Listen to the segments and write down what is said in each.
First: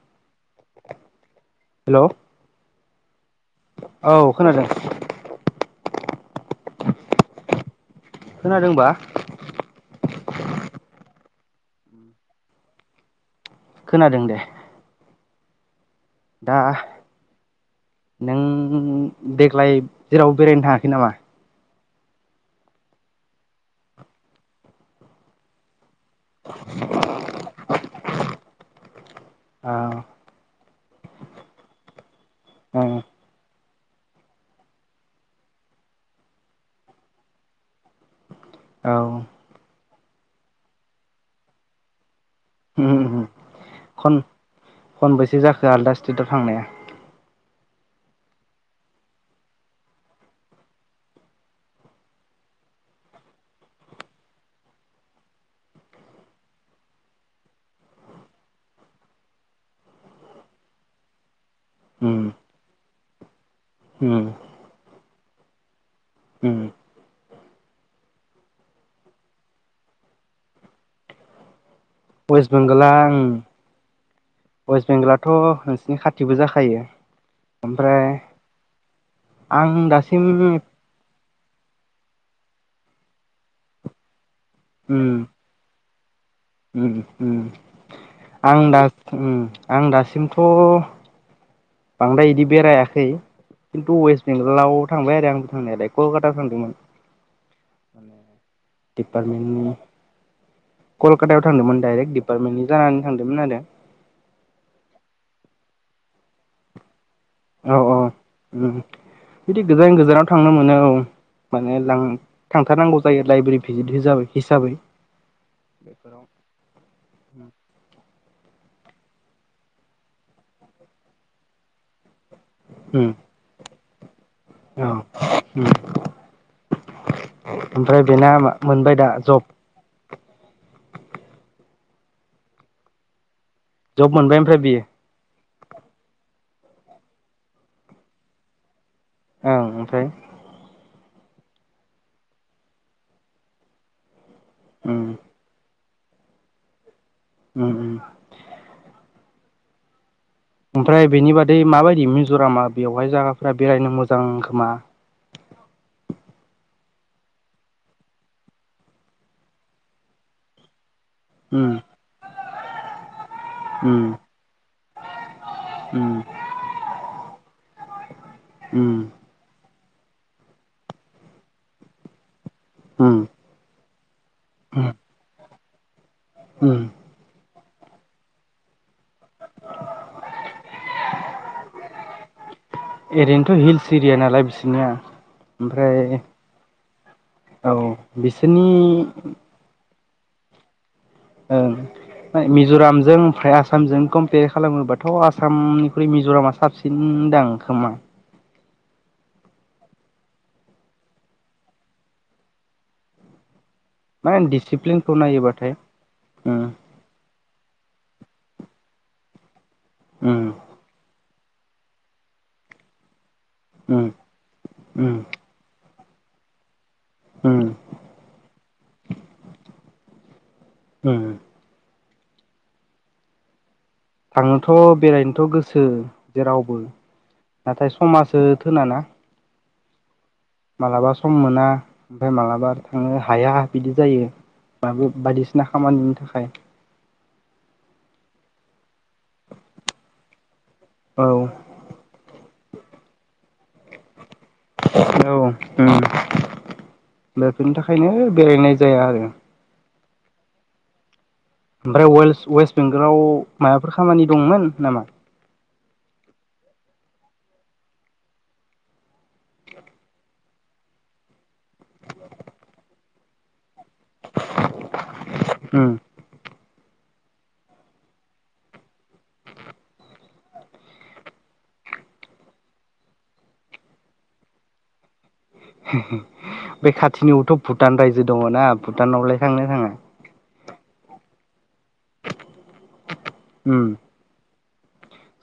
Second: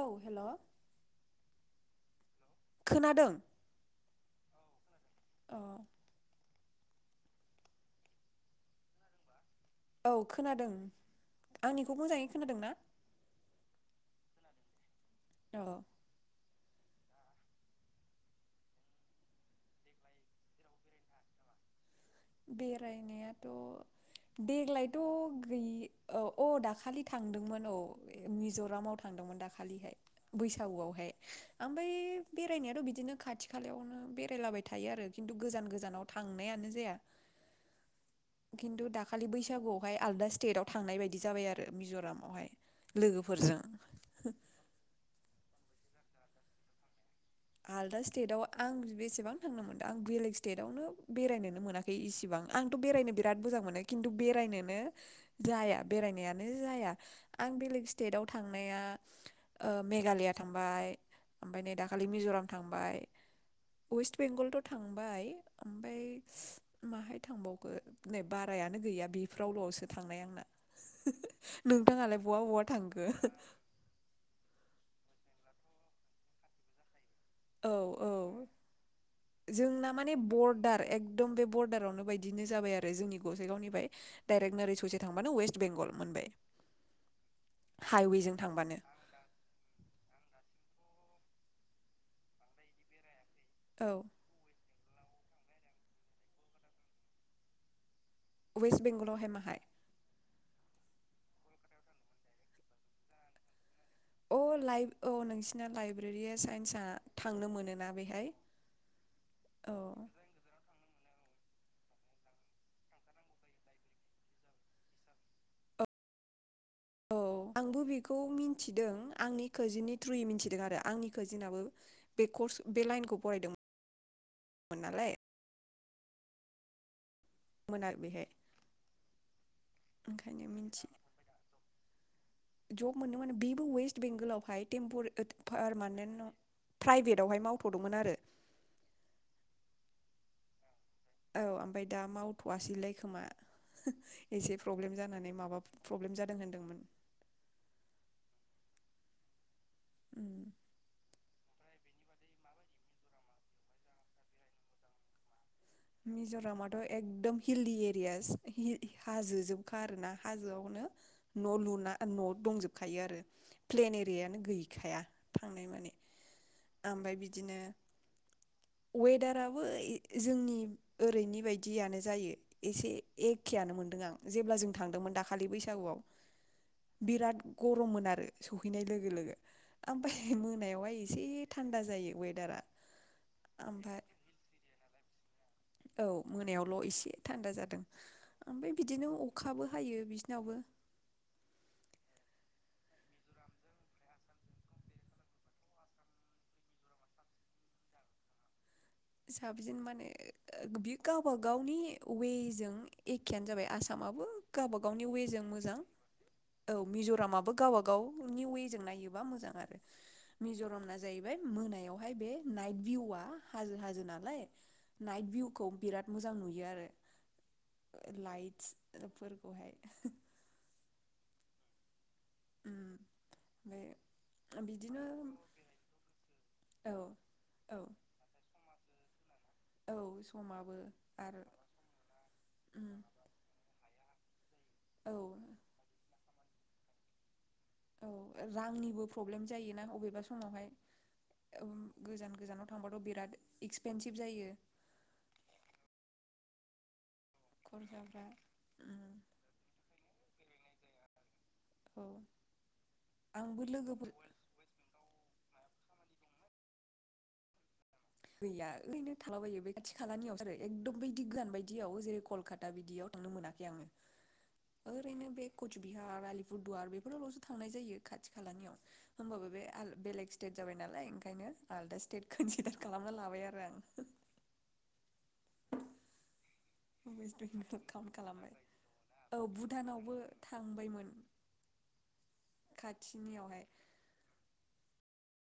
औ hello hello खोनादों औ खोनादों। अ खोनादोंबा। औ खोनादों आंनिखौ मोजाङै खोनादों ना। खोनादों दे। अ। दा नों देग्लाय जेरावबो बेरायनो थाङाखै नामा? बेरायनायाथ' देग्लायथ' गैयि औ अ दाखालि थांदोंमोन औ। मिज'रामाव थांदोंमोन औ दाखालिहाय बैसा सागुआवहाय ओमफाय बेरायनायाथ' औ बिदिनो खाथि खालायावनो बेरायलाबाय थायो आरो खिन्थु गोजान गोजानाव थांनायानो जाया। खिन्थु औ दाखालि बैसागुआवहाय आलदा स्टेटाव थांनाय बायदि जाबाय आरो मिज'राम। [unintelligible] खनबैसे जा? आलदा स्टेटआव थांनाया। आलदा स्टेटआव आं बेसेबां थांनो मोनदों आं बेलेग स्टेटआवनो बेरायनोनो मोनाखै इसिबां आंथ' बेरायनो बिराद मोजां मोनो खिन्थु बेरायनोनो जाया बेरायनायानो जाया आं बेलेग स्टेटाव थांनाया ओ मेघालाया थांबाय ओमफ्राय नै दा खालि उम मिज'राम थांबाय। वेस्ट उम बेंगलथ' थांबाय। ओमफाय उम माहाय थांबावखो नै बारायानो गैया बेफोरावल'सो थांनाय आंना। नोंथाङालाय बहा वेस्ट बहा बेंगला थांखो आं वेस्ट बेंगलाथ' नोंसिनि खाथिबो जाखायो। औ ओमफ्राय औ आं जोंना माने दासिम बरदार एक दम बे बर्डारावनो बायदिनो जाबाय आरो जोंनि गसाइगावनिफ्राय। डाइरेट नोरै ससे उम थांबानो वेस्ट बेंगल। मोनबाय। उम उम हाइवेजों आं थांबानो दा उम आं दासिमथ' बांद्राय इदि बेरायाखै। खिथु औ वेस्ट बेंगलाव थांबाय आरो आंबो थांनायालाय कलकाता थांदोंमोन। वेस्ट बेंगलाव हाय माहाय डिपार्टमेन्टनि कलकातायाव थांदोंमोन डाइरेक्ट डिपार्टमेन्टनि जानानै थांदोंमोन आरो। अ लाइ औ नोंसिना लाइब्रेरिया साइन्सआ थांनो औ मोनोना औ बेहाय बिदि औ गोजान गोजानाव थांनो मोनो औ। माने [unintelligible] थांथारनांगौ जायो लाइब्रेरि भिजिट हिसाबै बेफोराव। औ आंबो बेखौ मि थिदों आंनि खाजोननि थ्रुयै मिथिदों आरो आंनि खाजिनाबो। बे कर्स बे उम लाइनखौ फरायदों औ उम। [inaudible] मोन आरो ओमफ्राय बेहाय बेना मोनबाय दा जब? ओंखायनो मिन्थियो जब मोननो माने बि वेस्ट जब मोनबाय ओमफ्राय बेंगलावहाय बियो टेम्पर ओ पारमानेन्ट न प्राइभेटवहाय मावथ'दोंमोन आरो। ओं ओमफ्राय? औ ओमफाय दा मावथ'वासैलाय खोमा। एसे प्रब्लेम उम जानानै माबा प्रब्लेम जादों होनदोंमोन। उम उम। [inaudible] ओमफ्राय बेनि बादै माबायदि मिज'रामा बेवहाय जागाफोरा बेरायनो मोजां खोमा? मिज'रामाथ' एकदम हिल्लि एरियास हिल हाजो जोबखा आरोना हाजोआवनो। न उम लुना न दंजोबखायो आरो प्लेन उम एरियायानो गैखाया थांनाय माने उम ओमफ्राय बिदिनो उम अवेदाराबो जोंनि ओरैनि बायदियानो जायो। एसे उम एखेयानो मोनदों आं। जेब्ला जों थांदोंमोन दाखालि बैस सागुआव। उम बिराट गरममोन आरो सहैनाय लोगो गो लोगो ओमफाय मोनायावहाय एसे थान्दा जायो वेदारा। आमफाय ना। औ मोनायावल' इसे थान्दा औ जादों ओमफाय बिदिनो बिसोरनि अखाबो हायो बि नावबो। ओं मिज'रामजों ओमफ्राय आसामजों कम्पेर खालामोबाथ' आसामनिख्रुइ मिज'रामा साबसिन दां खोमा? साबसिन माने बि गावबा गावनि वेजों एखेयानो जाबाय। आसाम माबो मा गावबा गावनि डिसिप्लिनखौ वेजों नायोबाथाय मोजां उम औ मिज'रामाबो गाव गाव गाव निउ वेजों नायोबा मोजां आरो। उम मिज'राम ना जाय बाय मोनायावहाय बे नाइट भिउआ उम नालाय उम नाइट भिउखौ बिराथ मोजां नुयो आरो। उम लाइटस फोरखौहाय। [inaudible] ओम ओम ओम आंथ' बेरायनोथ' गोसो जेरावबो औ औ नाथाय समाजो थोना ना। औ समाबो मालाबा सम आरो मोना ओमफ्राय माब्लाबा उम थांनो हाया बिदि जायो। माबो औ बायदिसिना खामानिनि थाखाय। औ रांनिबो प्रब्लेम जायोना अबेबा समावहाय औ ओम गोजान गोजानाव थांबाथ' बिराद एक्सपेनसिभ जायो। औ ओम बेफोरनि थाखायनो खरसाफ्रा बेरायनाय उम जाया आरो। ओमफ्राय औ वेल-वेस्ट बेंगलाव आंबो माबाफोर लोगोफोर खामानि दंमोन नामा? गैया ओरैनो थालाबायो बे खाथि खालानियावसार एकदम बदि गोजान बायदियाव जेरै कलकाता बिदियाव थांनो मोनाखै आङो। ओरैनो बे कच उम बिहार आलि फुटबार बे बेफोरावल'सो थांनाय जायो खाथि खालानियाव होमबाबो बे बेलेग स्टेट जाबाय नालाय ओंखायनो आलदा स्टेट खनसिदार खालामना लाबाय आरो आं। होम बे वेस्ट खाथिनियावथ' बेंगल भुटान काउन्ट रायजो खालामबाय दङनाा औ भुटानावलाय थांनो थाङा? भुटानावबो थांबायमोन। खाथिनियावहाय उम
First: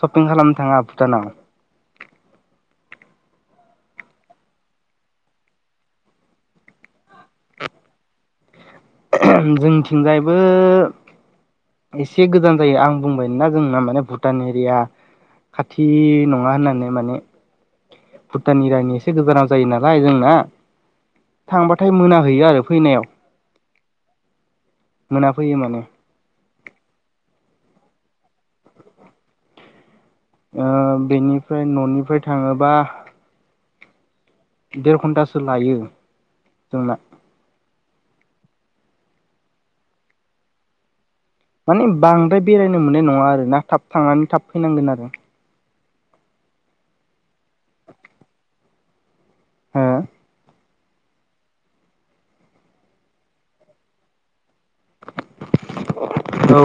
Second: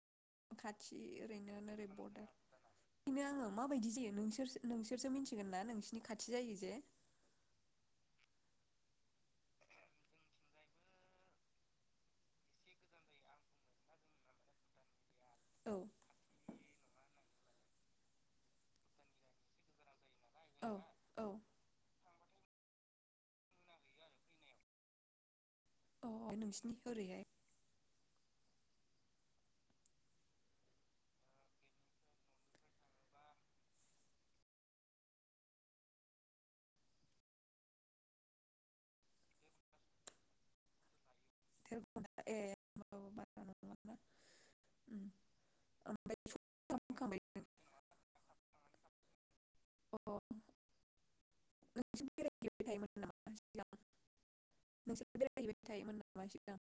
सपिं खालामनो थाङा खाथि भुटानाव? ओरैनो ओरै बरदार बेनो आङो माबायदि जायो नोंसोर नोंसोरसो मिथिगोन ना नोंसिरनि खाथि जायो जे जोंथिंजायबो एसे गोजान जायो आं बुंबाया जोंना माने भुटान एरिया औ खाथि नङा होननानै माने भुटाननि रानि एसे गोजानाव जायो नालाय जों ना औ औ थांबाथाय मोना हैयो आरो फैनायाव। मोना फैयो माने। औ नोंसिनि ओरैहाय ओ बेनिफ्राय न'निफ्राय थाङोबा देर घन्टासो लायो जोंना। माने ए बांद्राय बेरायनो मोननाय माबा नङा आरोना थाब नङाना थांनानै थाब फैनांगोन आरो। [unintelligible] हो [inaudible] नोंसोर बेरायहैबाय थायोमोन नामा सिगां औ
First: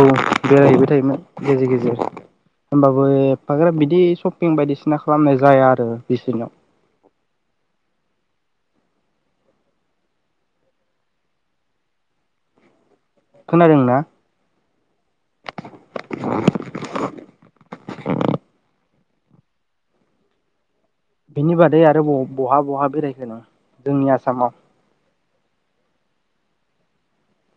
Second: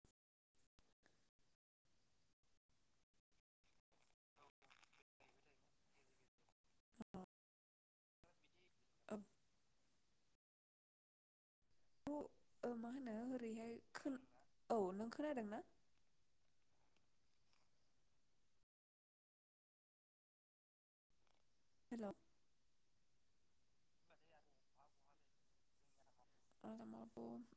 बेरायहैबाय थायोमोन गेजेर गेजेर होमबाबो एफाग्राब बिदि सपिं बायदिसिना खालामनाय जाया आरो बिसोरनियाव [unintelligible] [unintelligible] ओरैहाय खोनादों ना खोन औ नों खोनादोंना [unintelligible] बिनि बादै आरो हेल' बहा बहा बेरायखो नों जोंनि आसामाव आसामावथ'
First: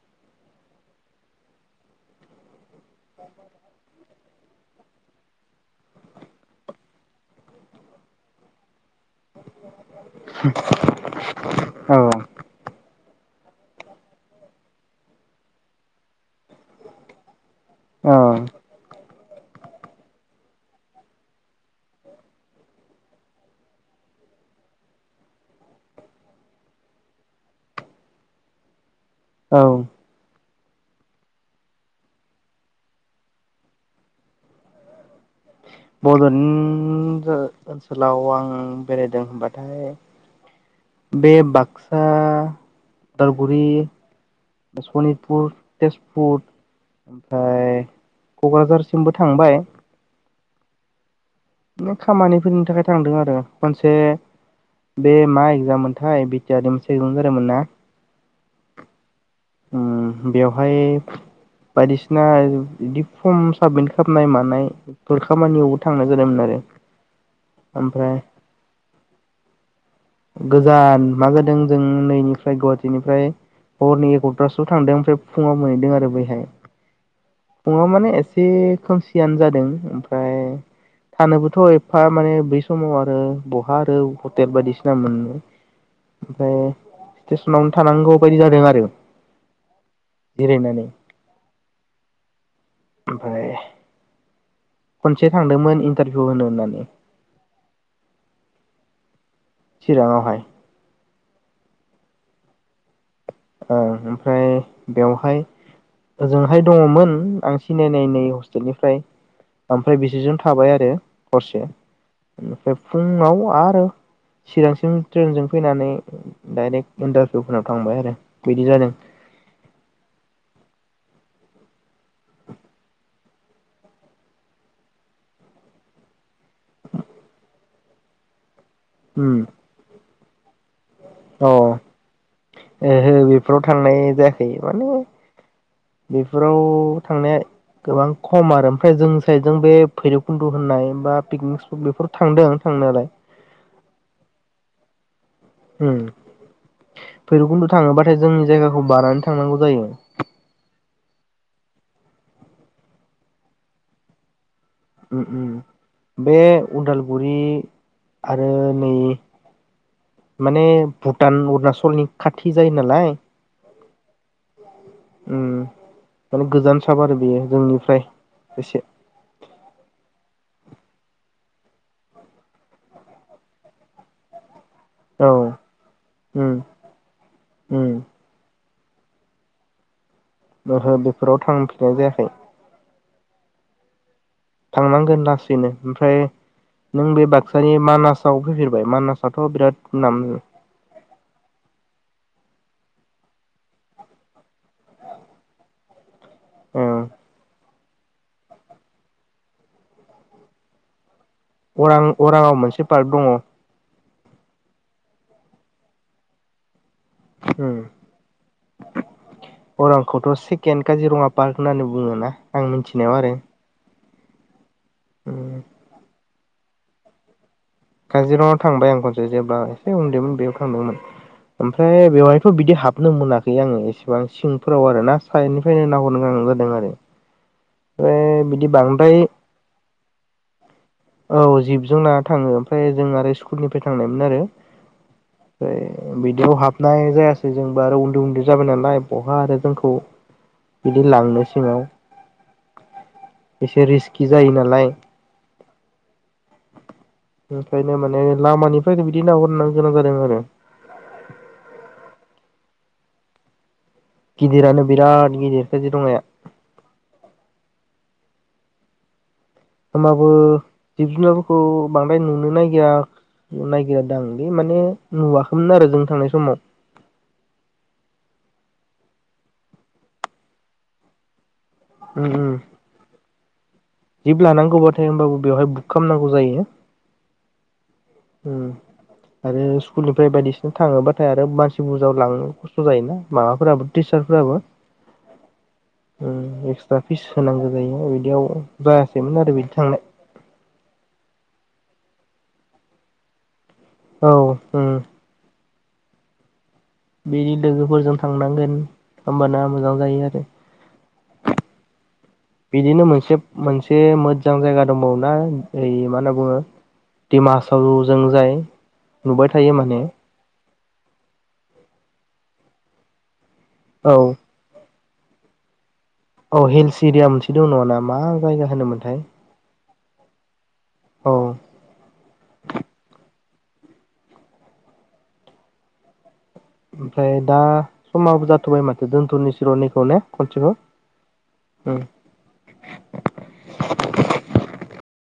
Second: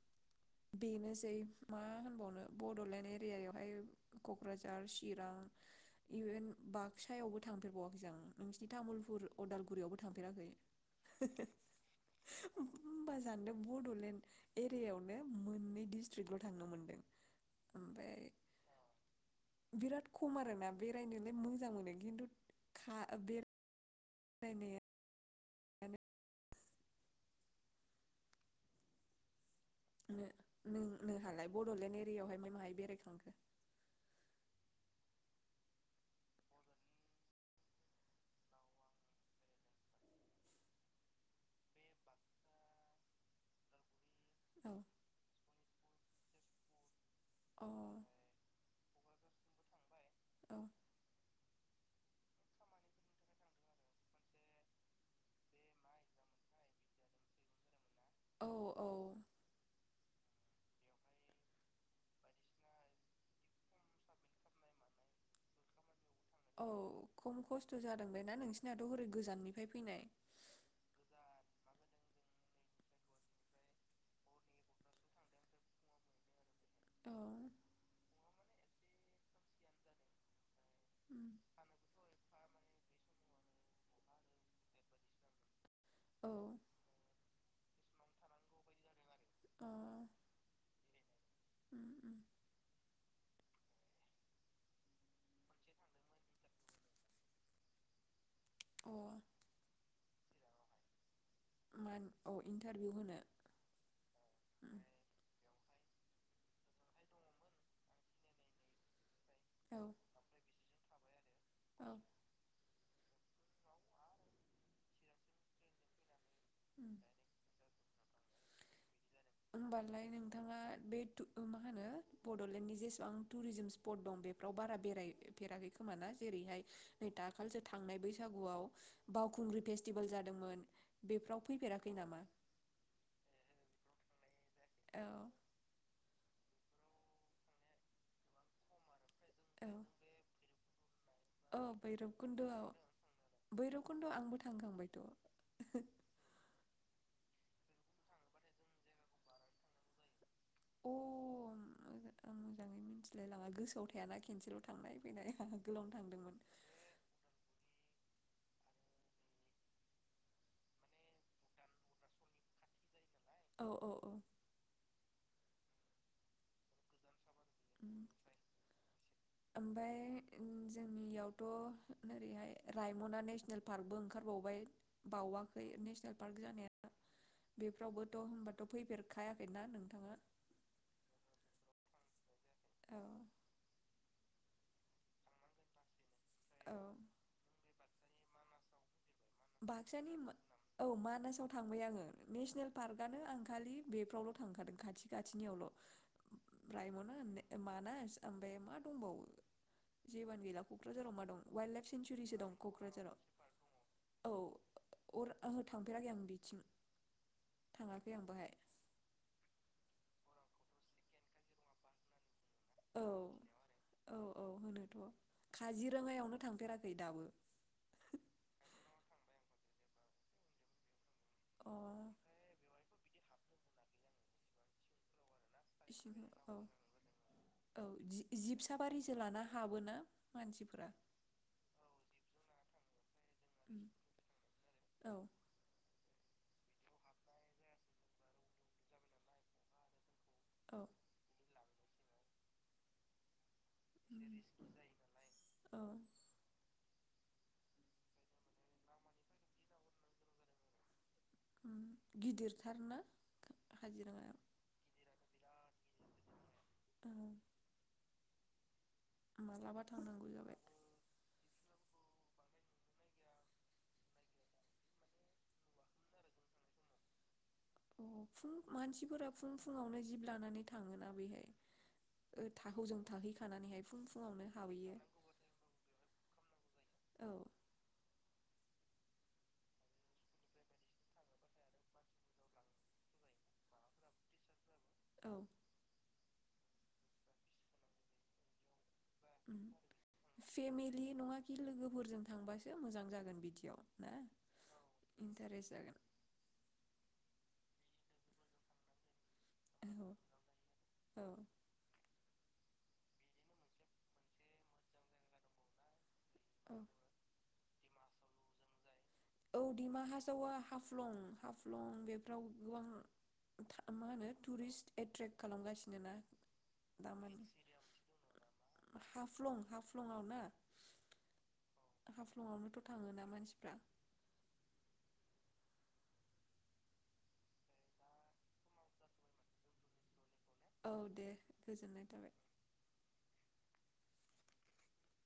बेनोसै मा होनबावनो बड'लेण्ड एरियायावहाय क'क्राझार चिरां इभेन बाक्सायावबो थांफेरबावाखै आं नोंसिनि तामुलपुर अदालगुरियावबो थांफेराखै औ [unintelligible] बड'लेण्ड एरियायावनो मोननै डिस्ट्रिक्टल' थांनो मोनदों ओमफ्राय औ बिराद खम आरोना बेरायनोलाय मोजां मोनो खिन्थु [unintelligible] औ नों नोंहालाय बड'लेण्ड एरिया यावहाय माहाय बेरायखांखो बड'लेण्ड ओनसोलाव आं बेरायदों होनबाथाय बे बाक्सा उदालगुरि सनितपुर तेजपुर औ ओमफ्राय क'क्राझार जोंबो थांबाय औ खामानिफोरनि थाखाय थांदों आरो खनसे बे मा एगजाममोनथाय बि टि आर नि मोनसे एक्जाम जादोंमोन ना औ औ [unintelligible] ओम बेवहाय बायदिसिना बिदि फर्म साबमिट खालामनाय मानायफोर खामानियावबो थांनाय जादोंमोन आरो औ खम खस्थ' जादों ओमफ्राय बे ना नोंसिनियाथ' हरै गोजाननिफ्राय फैनाय गोजान मा जादों जों नैनिफ्राय गुवाहाटिनिफ्राय हरनि एग्र'तासो आव थांदों ओमफ्राय फुङाव मोनहैदों आरो बैहाय औ फुङाव माने एसे एसे खोमसियानो जादों ओमफ्राय उम थानोबोथ' एफा माने बै समाव आरो ब आरो हटेल बायदिसि [unintelligible] ओमफ्राय औ [unintelligible] थानांगौ बायदि जादों आरो अ जिरायनानै उम उम [unintelligible] खनसे थांदोंमोन इन्टारभिउ होनो होननानै। अ चिराङावहाय। मान अ इन्टारभिउ होनो। ओ ओमफ्राय उम बेवहाय ओजोंहाय दङमोन आं सिनायनायनायै हस्टेलनिफ्राय औ आमफ्राय बिसोरजों थाबाय आरो हरसे औ उमफ्राय फुङाव आरो चिरांसिम ट्रेनजों फैनानै उम। डाइरेक्ट इन्टारभिउहोना थांबाय आरो बिदि जादों। होमबालाय नोंथाङा बे थु ओ मा होनो बड'लेण्डनि जेसेबां टुरिजिम स्पट दं बेफ्राव बारा बेरायफेराखै खोमा ना जेरैहाय नै दाखालिसो थांनाय बैसागुआव उम बावखुंग्रि फेस्टिभेल जा मोन। अ ओहो बेफोराव थांनाय जाया बे माने औ बेफोराव थांनाया गोबां खम आरो। ओमफ्राय जों साइडजों औ बे भैरबखुन्द' होननाय बा औ पिकनिक स्पट बेफोर थांदों भैरबखुन्द'आव, थांनायालाय भैरबकुन्द'आव आंबो थांखांबायथ'। ओम भैरबखुन्द' थाङोबाथाय जोंनि जायगाखौ बारनानै थांनांगौ जायो। अ आं मोजाङै मिथिलायलाङा गोसोआव थायाना खेनसेल' थांनाय ओम फैनाय आंहा गोलावनो ओम बे थांदोंमोन। उदालगुरि आरो नै माने भुटान अरुनाचलनि खाथि जायो नालाय, औ औ औ ओम [unintelligible] गोजान साब आरो बेयो जोंनिफ्राय उम। एसे ओमफ्राय जोंनियावथ' ओरैहाय रायम'ना नेसनेल पार्कबो ओंखारबावबाय। औ बावाखै नेसनेल पार्क उम जानाया, उम बेफोरावबोथ' होनबा फैफेरखायाखैना नोंथाङा? ओहो बेफोराव थांफेरनाय जायाखै। औ थांनांगोन लासैनो ओमफ्राय औ नों बे बाक्सानि मानासाव फैफेरबाय मानास बाक्सानि, औ मानासाव थांबाय आङो। नेसनेल पार्कआनो आं खालि बेफ्रावल' थांखादों खाथि खाथिनियावल'। ओ रायम'ना होननाय ओ मा ओमफ्राय मा दंबावो जेबोआनो गैला कक्राझाराव मा दं? वाइल्ड लाइफ अरां सेेंसुरिसो दं अरांआव मोनसे पार्क क'क्राझाराव दङ। औ अर ओहो थांफेराखै आं बिथिं। उम थाङाखै आं बाहाय। खौथ सेकेण्ड काजिरङा पार्क होननानै बुङो ना आं औ मिथिनायाव आरो। औ औ होनो। उम काजिरङायावनो थांफेराखै दाबो। काजिरङायाव थांबाय आं खनसे जेब्ला एसे उन्दैमोन बेयाव थांदोंमोन ओमफ्राय अ बेवहायथ बिदि हाबनो मोनाखै आङो एसेबां सिंफोराव आरो ना। साइडनिफ्रायनो नाहरनो गोनां औ जादों आरो औ ओमफ्राय जिब बिदि बांद्राय साबारिजों लाना हाबोना मानसिफोरा? औ जिबजों लाना थाङो ओमफ्राय जों आरो उम स्कुलनिफ्राय थांनायमोन आरो औ ओमफ्राय बिदियाव हाबनाय जायासै जोंबो आरो उन्दै उन्दै जाबाय नालाय बहा आरो जोंखौ औ बिदि लांनो सिङाव। एसे उम रिस्कि जायो नालाय औ ओंखायनो माने लामानिफ्राय बिदि नाहरनो गोनां जादों आरो। गिदिरथारना काजिरङाया गिदिरानो बिराद गिदिर काजिरङाया। औ मालाबा थांनांगौ होमब्लाबो जाबाय जिब जुनारखौ बां द्राय नुनो नागिरा नागिरादांलै माने नुवाखैमोन आरो जों थांनाय समाव। अ फुं मानसिफोरा फुं फुङावनो जिब लानानै थाङोना बेहाय? उम उम हजों थाहै थानानैहाय जिब लानांगौबाथाय होनोमबाबो बेवहाय बुक खालामनांगौ जायो। औ आरो स्कुलनिफ्राय बायदिसिना थाङोबाथाय आरो मानसि बुरजा लांनो खस्थ जायोना माबाफोराबो टिचारफोराबो औ एक्सट्रा फिस होनांगौ जायो बिदियाव। जायासैमोन आरो बिदि थांनाय फेमिलि नङा खि लोगोफोरजों थांबासो मोजां जागोन बिदियाव। ना औ इन्टारेस्ट जागोन बिनि लोगोफोरजों थांनांगोन ओमबाना मोजां जायो आरो। औ बिदिनो मोनसे मोनसे मोजां जायगा दंबावोना ओ मा होनना बुङो औ दिमा हासावजों जाय? नुबाय औ थायो डिमा माने। हासावा हाफ्लं हाफ्लं बेफ्राव गोबां था मा औ होनो टुरिस्ट एटरेक्ट खालामगासिनो ना? औ हिल्स एरिया दामानि मोनसे दं नङा ना मा जायगा होनोमोनथाय हाफ्लं हाफ लङावना? औ हाफ्लंआवबोथ' थाङोना मानसि ओमफ्राय दा समाबो जाथ'बाय माथो दोनथ'निसिर' नैखौ ने? औ दे खनसिबाव ओम। गोजोननाय थाबाय [inaudible]